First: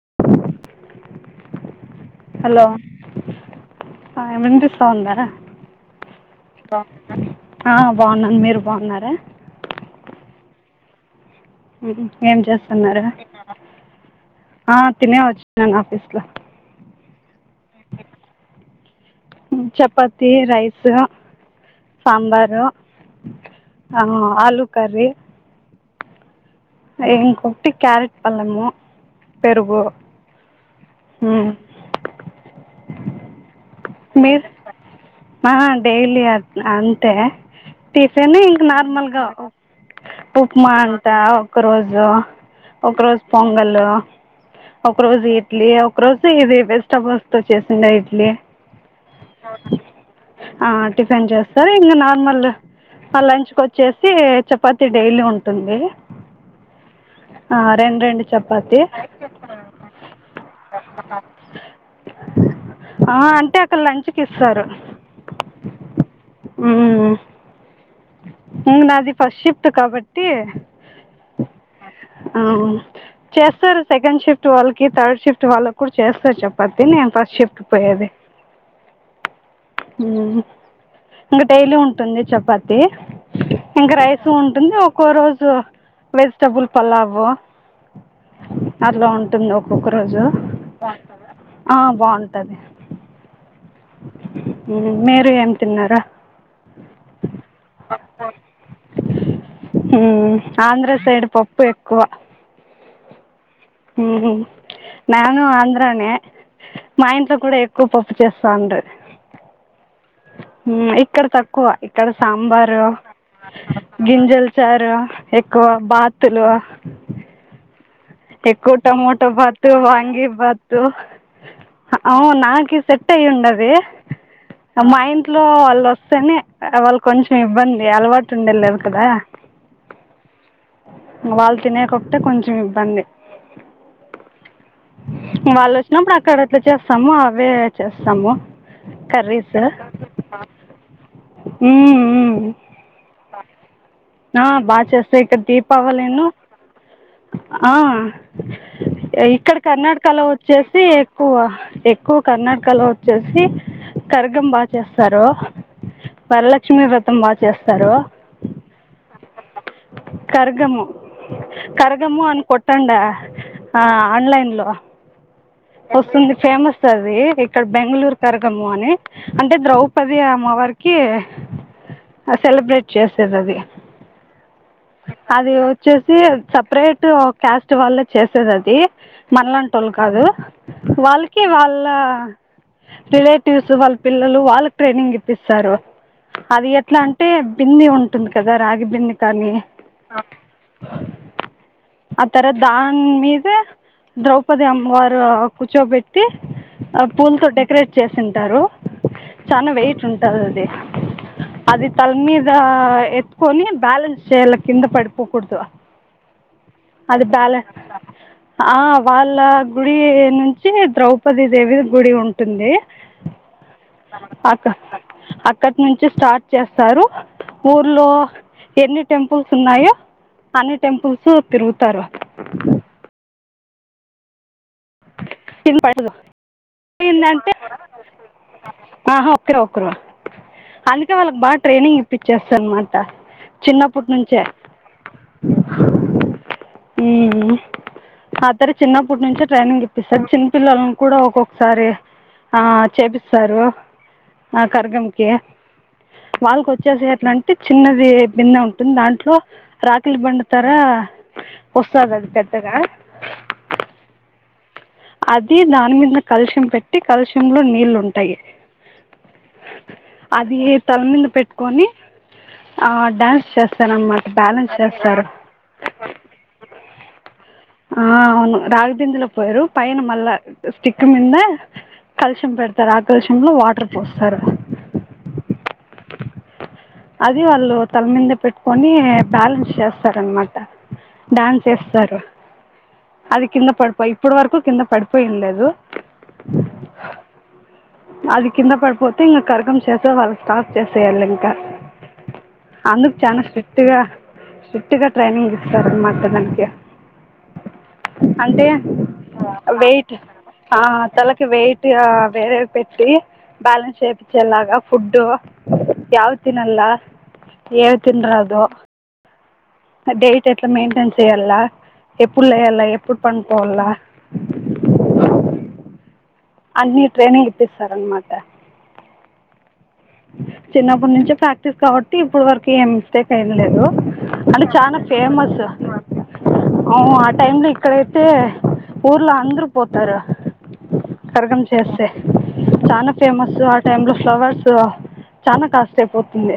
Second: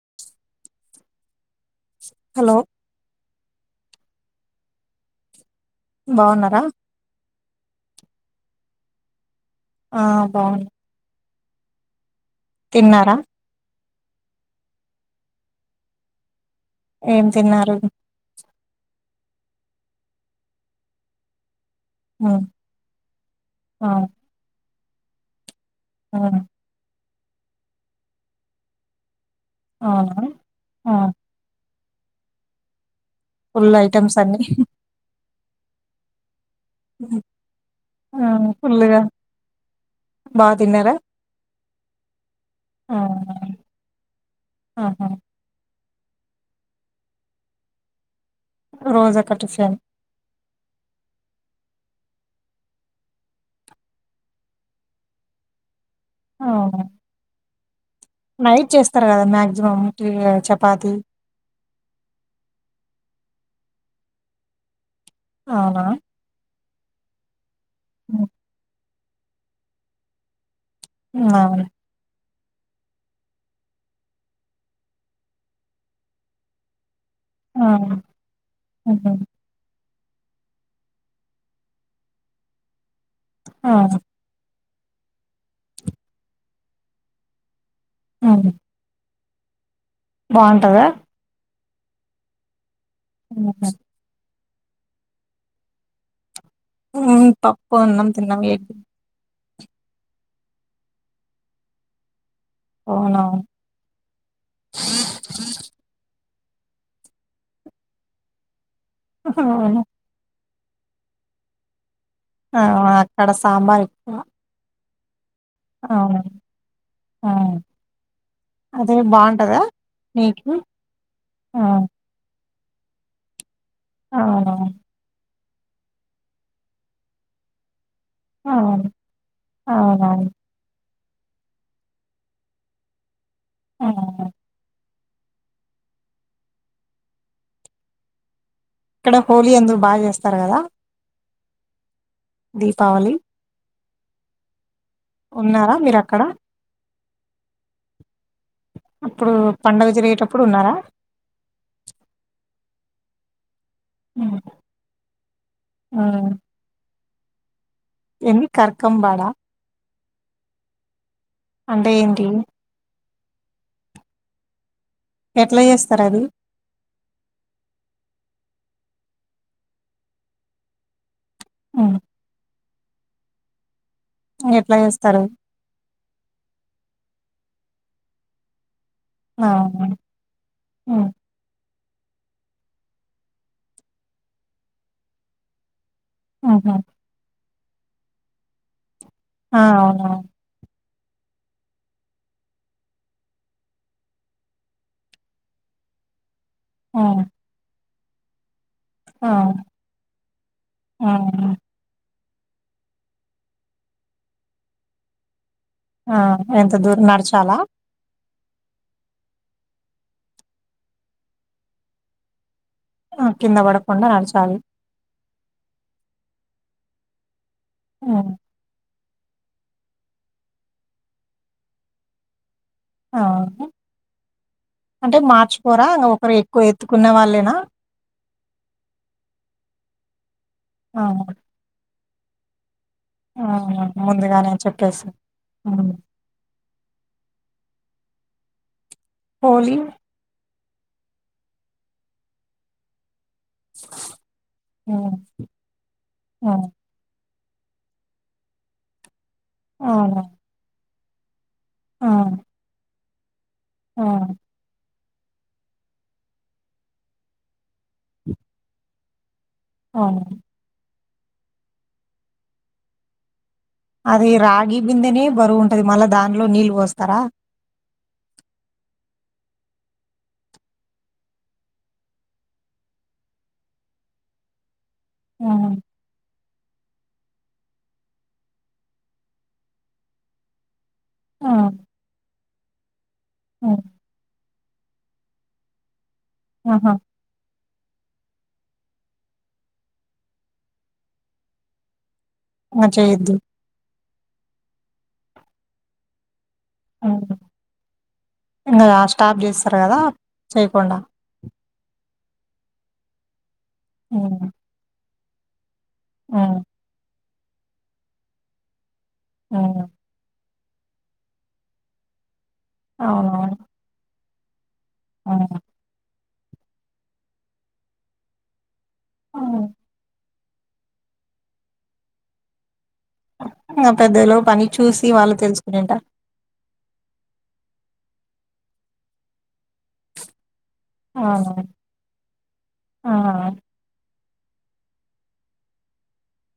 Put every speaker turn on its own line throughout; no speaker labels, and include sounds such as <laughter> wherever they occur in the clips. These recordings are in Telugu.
<inaudible>
హలో
ఆ వినిపిస్తోందా
బాగున్నారా
ఆ బాగున్నాను మీరు బాగున్నారా
ఆ బాగున్న
ఏం చేస్తున్నారు ఆ తినే వచ్చిన్నాను ఆఫీస్ లో
ఏం తిన్నారు
చపాతి రైస్
ఉమ్
సాంబారు ఆ ఆలూ కర్రీ
ఊ
ఎంటి క్యారెట్ అన్నము పెరుగు
అవునా ఆ
ఊ
ఫుల్ ఐటెమ్స్ అన్ని
ఆ డైలీ అట్ట్నే అంతే టిఫిన్ ఆ ఇంకా నార్మల్గా
బాగా
ఉప్మా
తిన్నారా
అండుత ఒక రోజు
ఆ
ఒక రోజు పొంగల్ ఒక
ఆహా
రోజు ఇడ్లీ ఒక రోజు ఇది వెజస్టబుల్స్ తో చేసిన ఇడ్లీ
రోజు ఒక టిఫిన్
ఆ టిఫిన్ సరే ఇంకా నార్మల్ లంచ్కి వచ్చేసి చపాతి డైలీ ఉంటుంది
అవును
ఆ! రెండు రెండు
నైట్
చపాతీ
చేస్తారు కదా మ్యాక్సిమం చపాతి
ఆ అంటే అక్కడ లంచ్కి ఇస్తారు
అవున
ఉమ్ నాది ఫస్ట్ షిఫ్ట్ కాబట్టి
ఆ
అ చేస్తారు సెకండ్ షిఫ్ట్ వాళ్ళకి థర్డ్ షిఫ్ట్ వాళ్ళకి కూడా చేస్తారు చపాతి ఫస్ట్ షిఫ్ట్
ఆ
పోయేది
ఉహు,
ఇంకా డైలీ ఉంటుంది చపాతి
ఆ
ఇంకా రైస్ ఉంటుంది ఒక్కో రోజు వెజిటబుల్ పలావు
ఉమ్.
అలా ఉంటుంది ఒక్కొక్క రోజు
బాగుంటదా
ఆ బాగుంటది
ఆ
మీరు ఏం తిన్నారా
పప్పు అన్నం తిన్నమే ఏ
ఆంధ్ర సైడ్ పప్పు ఎక్కువ
అవునా
న్యాను ఆంధ్రనే మా ఇంట్లో కూడా ఎక్కువ పప్పు చేస్తాండి
అహా
ఇక్కడ తక్కువ ఇక్కడ
ఆ,
సాంబారు
అక్కడ సాంబార్ ఎక్కువ
గింజల చారు ఎక్కువ
అవును
బాతులు
ఆ
ఎక్కువ
అదే
టమోటో
బావుంటదా?
భతు వంగి
మీకు
భతు
ఆ!
అవు నాకు సెట్ అయ్య ఉండది
ఆ
మా ఇంట్లో వాళ్ళు వస్తేనే వాళ్ళు కొంచెం ఇబ్బంది అలవాటు ఉండిలే
అవును.
కదా
అవునవును.
వాళ్ళు తినేకే కొంచెం ఇబ్బంది
ఆ
వాళ్ళు వచ్చినప్పుడు అక్కడట్లా చేస్తాము అవే చేస్తాము
ఇక్కడ హోలీ అందరూ బాగా చేస్తారు కదా
ఉమ్
దీపావళి
ఆ బాగా చేస్తాయి ఇక్కడ
ఉన్నారా
దీపావలి
మీరక్కడ?
ఉన్ను ఆ
అప్పుడు
ఇక్కడ
పండగ
కర్ణాటకలో
జరిగేటప్పుడు ఉన్నారా?
వచ్చేసి ఎక్కువ ఎక్కువ కర్ణాటకలో వచ్చేసి
హ్మ్.
కర్గం బాగా చేస్తారు
హ్మ్.
వరలక్ష్మి వ్రతం బాగా చేస్తారు
ఏంది కర్కంబడా
కర్గము
అంటే
కర్గము
ఏంటి?
అన్ కొట్టండా ఆ ఆన్లైన్ లో
ఎట్లా జేస్తారది?
వస్తుంది ఫేమస్ అది ఇక్కడ బెంగళూరు కరగమ్ము అని అంటే ద్రౌపది అమ్మవారికి
హ్మ్.
అ సెలబ్రేట్ చేస్తదాది
ఎట్లా జేస్తారు?
అది వచ్చేసి సపరేట్ క్యాస్ట్ వాళ్ళే చేసేది అది
ఆ!
మంలాంటోళ్లు కాదు
హ్మ్.
వాళ్ళకి వాళ్ళ వాళ రిలేటివ్స్ వాళ్ళ పిల్లలు వాళ్ళకి ట్రైనింగ్ ఇప్పిస్తారు అది
హుహు.
ఎట్లా అంటే బింది ఉంటుంది కదా రాగి బింది కానీ
ఆవును
అ తర్త దాని మీదే ద్రౌపది అమ్మవారు కూర్చోబెట్టి ఆ
హ్మ్.
పూలతో డెకరేట్ చేసింటారు
ఆ!
చనా వెయిట్ ఉంటది అది
హ్మ్.
అది తలమీద ఇ ఎత్కొని బ్యాలెన్స్ చేయల కింద పడిపోకూడదు
ఆ ఎంత దూరం
అది
నడచాలా
బ్యాలెన్స్ ఆ వాళ్ళ గుడి నుంచి ద్రౌపది దేవి గుడి ఉంటుంది
ఆ! కింద బడకుండా నడచాలి.
అక అక్క నుంచి స్టార్ట్ చేస్తారు ఊర్లో
హ్మ్.
ఎన్ని టెంపుల్స్ ఉన్నాయో అన్ని టెంపుల్స్ తిరుగుతారు
ఆ! అంటే మార్చుకోరా? ఇంగ
తిట్టారు
ఒకరు ఎక్కువ ఎత్తుకున్న
ఏందంటే
వాళ్ళేనా?
ఆహా ఒకేర్ అందుకే
ఆహా!
వాళ్ళకి బాగా ట్రైనింగ్ ఇప్పించేస్త అనమాట
ఆహా!
చిన్నప్పటి నుంచే
ముందుగానే చెప్పేసి. హ్మ్.
హ్మ్ అతర చిన్న
పోలి
ట్రైనింగ్ ఇప్పిస్తారు చిన్నపిల్లలను కూడా ఒక్కొక్కసారి ఆ చేపిస్త సారు ఆ
హ్మ్.
కర్గంకి
హ్మ్.
వాళ్ళకి వచ్చేస ఎట్లంటే అ చిన్నది బిందె ఉంటుంది దాంట్లో రాకులి
అవును.
బండు తర వొస్తదాది పెద్దగా
ఆ
అది దాని మీద కాలషం పెట్టి కలుషంలో నీళ్ళు ఉంటాయి
అవును.
అది తల మీద పెట్టుకొని ఆ డ్యాన్స్ చేస్
అది రాగి బిందెనే బరువు ఉంటది మళ్ళా దానిలో నీళ్ళు పోస్తారా
ఆ అవును రాగి బిదింలో పోయారు పైన మళ్ళా స్టిక్ మీింద కాళషం పెడతారు ఆ కాళషంలో వాటర్ పోస్తారు
హ్మ్.
అది వాళ్ళు తల మీద పెట్టుకొని బ్యాలెన్స్ చేస్తారనమాట డ్యాన్స్
హ్మ్.
ఎస్తారు అది కింద
హ్మ్.
పడిపోయి ఇప్పుడు వరకు పడిపోయిండదు
ఆహా
అది కింద పడిపోతే ఇంకా కరకం చేసే వాళ్ళు స్టార్ట్ చేసేయళి ఇంకా
ఇంగ
అందుకు
చేయొద్దు.
చనా స్ట్రిక్ట్గా స్ట్రిక్ట్ గా ట్రైనింగ్ ఇస్తారుమాట దనికి
అ ఇంకా స్టార్ప్ చేస్త
వెయిట్ అ తలకి వెయిట్ ఇగ వేరే పెట్టి బ్యాలెన్స్
హ్మ్.
చేపించేలాగా ఫుడ్ యావ్
హ్మ్.
తినల్లా ఏవ్ తిన్నారాదు
ఆ
ట్ మెయిన్ చేయాల ఎప్పుడు లేయాల ఎప్పుడు పంనుకోవాలా
ఆవున
అన్ని ట్రైనింగ్ ఇప్పిస్తారు అన్నమాట
ఆ
చిన్నప్పుటి నుంచే ప్రాక్టీస్ కాబట్టి ఇప్పుడు వరకు ఏం సెప్ ఏం లేదు
ఇంగ పెద్దలు పని
అంటే చాలా
చూసి వాళ్ళు
ఫేమస్
తెలుసుకునేంటారు.
ఆ టైమ్ ల ఇక్కడైతే ఊర్లో అందరు పోతారు కరగం
అవునవును.
చేస్తే చనా ఫేమస్ ఆ టైమ్ లో ఫ్లవర్స్ సో చనా కాస్ట్ అయిపోతుంది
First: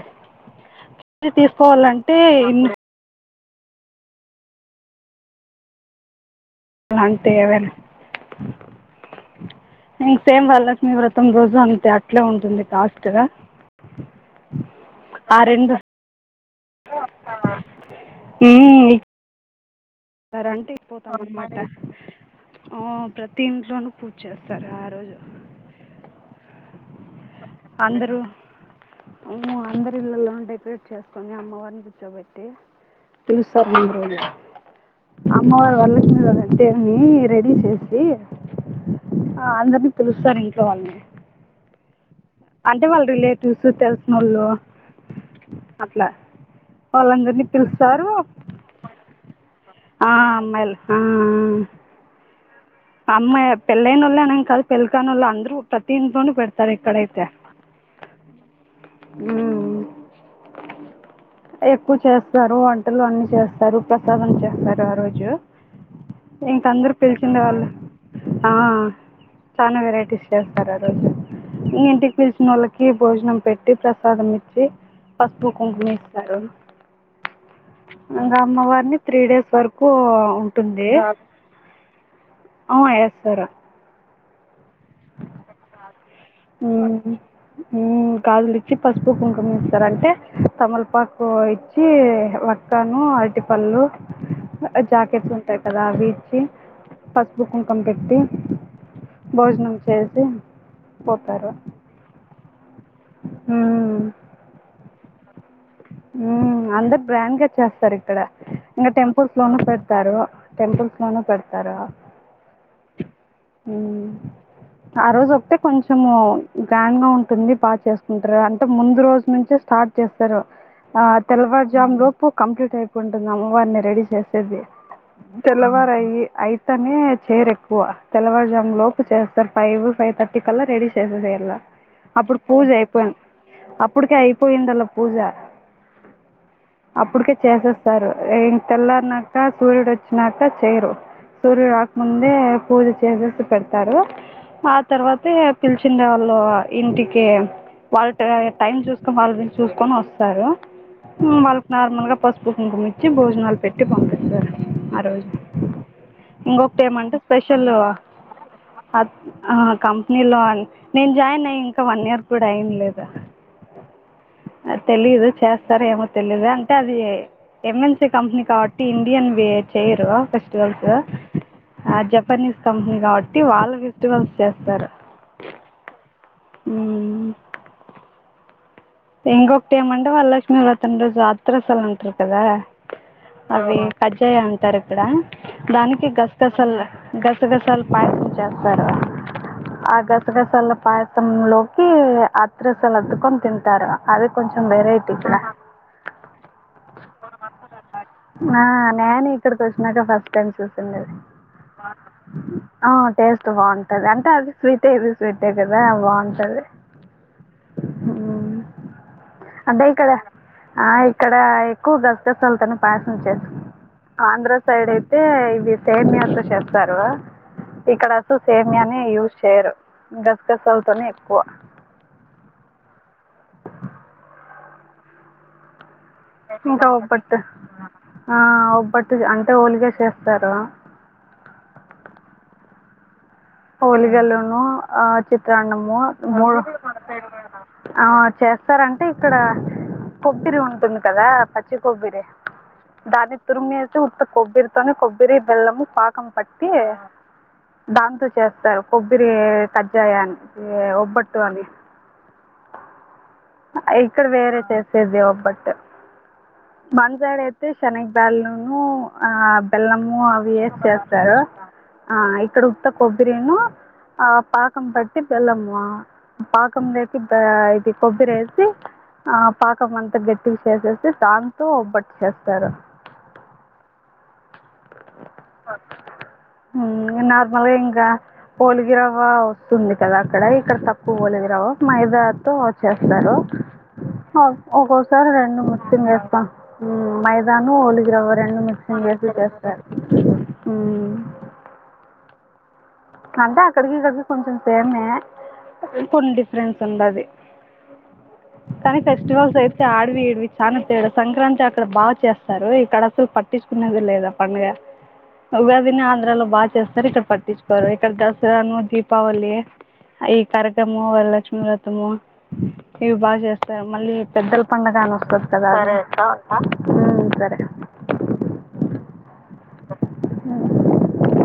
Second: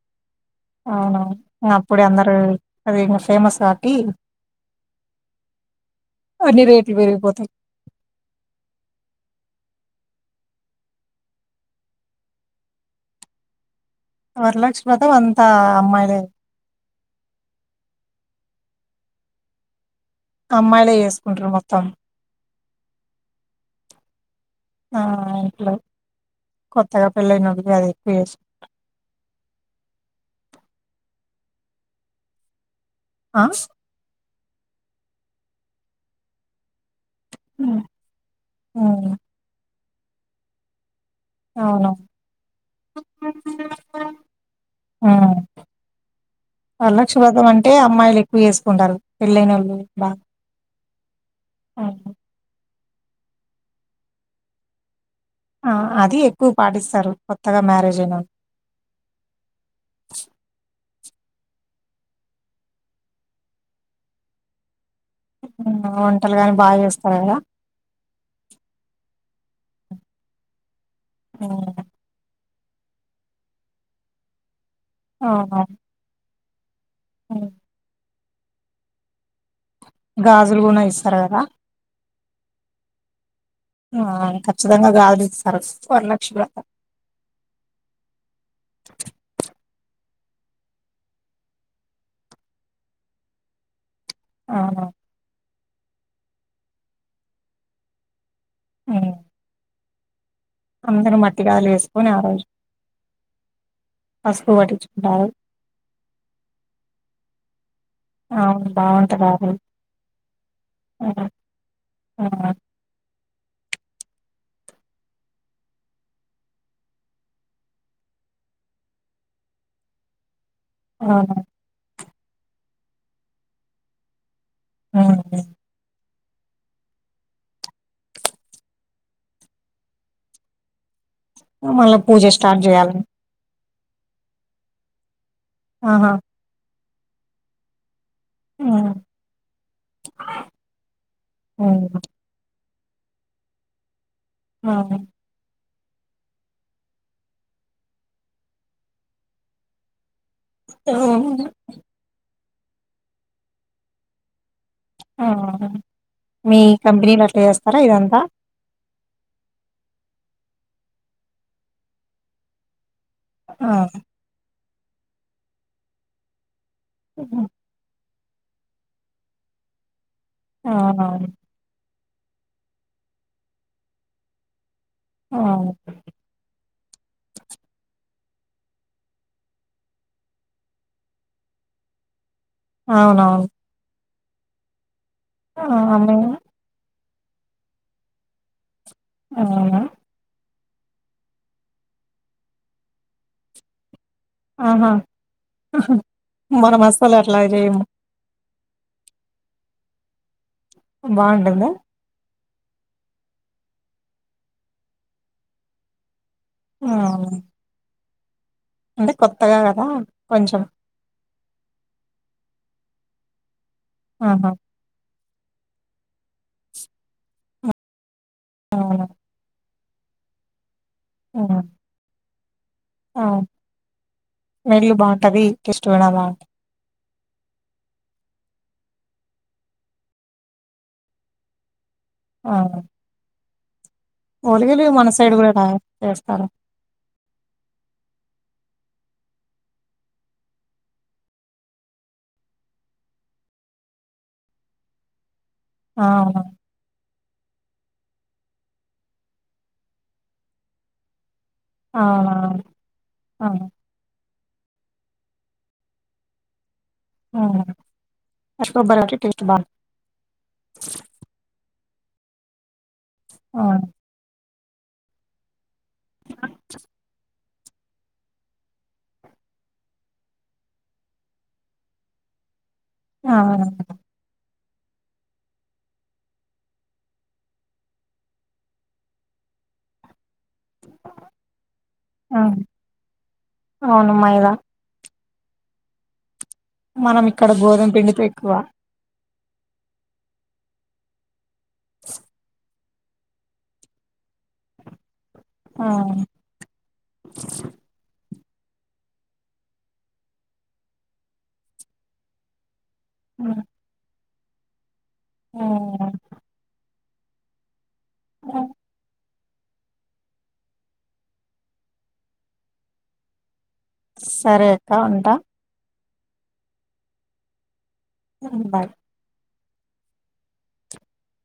అవునా
ఇది
ఇగా అప్పుడె
తీసుకోవాలంటే
అందరు
ఇన్ని
అది ఇంగా ఫేమస్ కాటి అన్ని రేట్లు
అంటే
పెరిగిపోతాయ్
ఏవైనా ఇంక సేమ్ వరలక్ష్మి వ్రతం రోజు అంతే అట్లే ఉంటుంది కాస్ట్
వరలక్ష్మి వ్రాతాం అంతా అమ్మాయిలే
ఈ సరంటే
అమ్మాయిలే చేసుకుంటారు
పోతామన్నమాట
మొత్తం
ఆ ప్రతి ఇంట్లోనూ పూజ చేస్తారు ఆ రోజు
కొత్తగా పెళ్ళైనోళ్ళు అది ఎక్కువ
అందరు
చేసు
ఉ అందరి ఇలల్లో ఉంటే పిట్ చేసుకొని అమ్మవారిని కూర్చోబెట్టి
ఆ
తెలుస్తారు ముందు రోజు అమ్మవారు వరలక్ష్మి దేవున్ని రెడి
హ్మ్
చేసి
హ్మ్.
అ పిలుస్తారు ఇంట్లోవాలని
అవును
అంటే వాళ్ళ రిలేటివ్స్ తెలిసినోళ్ళు
హ్మ్
అట్లా
వరలక్ష్మి
వాళ్ళందరినీ
వ్రతం అంటే
పిలుస్తారు
అమ్మాయిలు ఎక్కువ చేసుకుంటారు పెళ్ళైనోళ్ళు
ఆ
బాగా
అమ్మాయిలు ఆ ఆ ఉహు అమ్మయీ పళ్ళైనొల్ అనేమ్ కాదు పెళ్ల్ కనొల్ అందరు
ఆ
ప్రతి
అది
ఇంట్లోనూ
ఎక్కువ
పెడతారు ఇక్కడ
పాటిస్తారు
అయితే
కొత్తగా మ్యారేజ్ అయినోళ్ళు
ఉమ్ ఎక్కువ చేస్తారు వంటలు అన్ని చేస్తారు ప్రసాదం చేస్తారు ఆ రోజ్ జు
హ్మ్. వంటలు గాని
ఇంకా
బాగా
అందరు
చేస్తారు కదా
పిలిచిండే వాళ్ళు ఆ చనా వెరైటీస్ చేస్తారు ఆ రోజు
హ్మ్.
ఇంగా ఇంటికి పిలిచిన వాళ్ళకి భోజనం పెట్ పెట్టి ప్రసాదం ఇచ్చి పసుపు కుంకుమిస్తారు
ఉమ్
ఇగా అమ్మవారిని త్రీ డేస్ వరకు
గాజులు కూడా
ఉంటుంది
ఇస్తారు కదా
ఆవ్ ఏస్తారు
ఆ ఖచ్చితంగా గాలి ఇస్
ఉమ్ ఉమ్ గాజులు ఇచ్చి పసుపు కుంకుమా ఇచ్చి స్తారంటే తమలపాకు ఇచ్చి వక్కను అరటి పళ్ళు
అవును
జాకెట్స్ ఉంటాయి కదా అవి ఇచ్చి పసుపు కుంకుమా పెట్టి భోజనం చేసి
అందరు
పోతారు
మట్టిగాలు వేసుకొని ఆ రోజు పసుపు పట్టించుకుంటారు
ఉమ్ అందరు బ్రాండ్గా చేస్తారు ఇక్కడ
అవును
ఇంకా
బావుంటది ఆ
టెంపుల్స్ లోనూ
రోజు.
పెడతారు టెంపుల్స్ లోనూ
హ్మ్.
పెడతారు
ఆ!
ఉమ్ ఆ రోజు ఒక్కటే కొంచము గ్రాండ్ గా ఉంటుంది బాగా చేసుకుంటారు అంటే ముందు రోజు నుంచి స్టార్ట్ చేస్తారు ఆ
అవును.
తెల్వారు జామ్ లోపు కంప్లీట్ అయిపోంటుంది అమ్మవారిని రెడీ చేస్ చేసి
హ్మ్.
తెలవారయ్యి అయితానే చేయరు ఎక్కువ తెల్లవారుజాము లోపు చేస్తారు ఫైవ్ ఫైవ్ థర్టీ కల్లా రెడీ చేస్ చేసేసల్లా
హ్మ్. మళ్ళా
అప్పుడు
స్టార్ట్
పూజ
చేయాలండి.
అయిపోయింది అప్పటికే అయిపోయిందల్లా పూజ
ఆహా
అప్పుటికే చేసేస్తారు ఇం
హ్మ్.
తెల్లరినాక సూర్యుడు వచ్చినాక చేయరు సూర్యుడు
హ్మ్.
రాకముందే పూజ చేసేసి పెడుతారు ఆ
అవును.
తర్వాతే పిలిచుండో వాళ్ళు ఇంటికి వాళ్ళ టైం చూసుకొని వాళ్ళ వీలు చూసుకొని వస్ స్తరు వాళ్ళకి నార్మల్ గా పసుపు కుంకుమిచ్చి భోజనాలు పెట్టి పంపిస్తారు ఆ రోజు
ఆహా
ఇంకొకటి ఏమంటే స్పెషల్ అ కంపెనీ లో అం నేను జాయిన్ అయి ఇంకా వన్ ఇయర్ కూడా అఇన్ లేదు
ఆ
తెలీదు చేస్తారు ఏమో తెలీదు అంటే అది
హ్మ్.
ఏమన్ సి కంపెనీ కాబట్టి ఇండియన్ చేయరు ఫెస్టివల్స్
అవునవును.
ఆ జపనీస్ కంపెనీ కాబట్టి వాళ్ళు ఫెస్టివల్స్ చేస్తారు
ఆ
మ్ ఇంకొకటి ఏమంటే వరలక్ష్మి వ్రతం రోజు అత్ర సల్ అంట్ర కదా
అవునవును.
అవి కజ్జాయ అంటారు ఇక్కడ
ఆ!
దానికి
మేము
గసగసల్ గసగసలు పయసం చేస్తారు
అవునా?
ఆ గసగసలు పాయసం లోకి అత్ర సలు అద్దుకొని తింటారు అది కొంచెం
ఆహా
వెరైటీ ఇక్కడ
మనం అస్సలు అట్లాగ చెయ్యము
ఆ నేను ఇక్కడికోచ్చినాక ఫస్ట్ టైం చూసింది అది
బావుంటుందా?
ఆ టేస్ట్ బాగుంటది అంటే అది స్వీటే ఇది స్వీట్ే కదా బాగుం
అవును
మ్ అంటే ఇక్కడ
కొంచెం
అ ఇక్క డ ఎక్కువ గసగసల్ తోనే పాయసం చేస్
ఆహా!
ఆంధ్ర సైడ్ అయి తే ఇవి సేమియాతో చేస్తారు ఇక్కడ అసలు సేమియానే
అవును.
యూస్ చేయరు గసగసాల్తోనే ఎక్కువ
ఆ మీ ఇల్లు బాగుంటది ఇంట్రేస్
ఇంకా పట్ ఆ ఒబ్బట్టు అంటే ోలిగా చేస్తార
అవును
హోలిగలును ఆ
గూడా బా
చిత్రాన్నము
చేస్తారు.
మూడు అ చేస్ స్తరంటే ఇక్కడ కొబ్బరి ఉంటుంది కదా పచ్చి కొబ్బరి దాన్ని తురిమేసి ఉత్త కొబ్బరితోనే కొబ్బరి బెల్లం
ఆ!
పాకం
అవునవును.
పట్టి దాంతో చేస్తారు కొబ్బరి కజ్జాయ అని ఒబ్బట్టు అని
ఆ ఆ
ఇక్కడ వేరే చేసేది ఒబ్బట్ మన సైడ్ అయితే
హ్మ్.
శనగ్
పచ్చి
బ్యాల్ను
కొబ్బరి ఒకటి
ఆ
టేస్ట్ బావుంటది.
బెల్లము అవి వేసి చేస్తారు ఆ ఇక్కడ ఉత్త కొబ్బరి ఎమొ
అవును.
ఆ పాకం పట్టి బెల్లమ పాకములేసి ఆ ఇది కొబ్బరి వేసి ఆ పాకం అంతా గట్టికి చేసేసి దన్ తో ఒబ్బట్ చేస్తారు
అవునా
ఉమ్ నార్మల్గా ఇంకా ఓలిగి రవ్వ వస్తుంది కదా ఇక్క ఇక్కడ తక్కువ ఓలిగిరవ్వ మైదాతో
అవును.
వచ్చేస్తారూ
అవును మైదా.
సార్ రెండు మిక్సింగ్ వేస్తా
మనం ఇక్కడ
మైదానం
గోధుమ
ఓలిగి
పిండితో
రవ్వ
ఎక్కువ.
రెండు మిక్సంగ్ వేస్తా చేస్తారు ఉమ్ అంటే అక్కడికి ఇక్కడికి కొంచెం సేమే
ఆ!
కొన్ని డిఫరెన్స్ ఉండది కానీ ఫెస్టివల్స్ అయితే ఆడవిడివి చాలా తేడా సంక్రాంతి అక్కడ బా చేస్తారు ఇక్కడ అసలు
హ్మ్.
పట్టించుకునేది లేదు ఆ పండుగ ఉగాదిని
హ్మ్.
ఆంధ్రాలో బాగా చేస్తారు ఇక్కడ పట్టించుకు బరు ఇక్కడ దసరాను దీపావళ ఈ కరకము వరలక్ష్మీ వ్రతము ఇవి బాచేస్తారు మళ్ళీ పెద్దల
సరే అక్క
పండగ
ఉంటా.
వస్తుంది కదా సరే అక్కడ ఉంటా మ్మ్ సరే
బాయ్
ఉ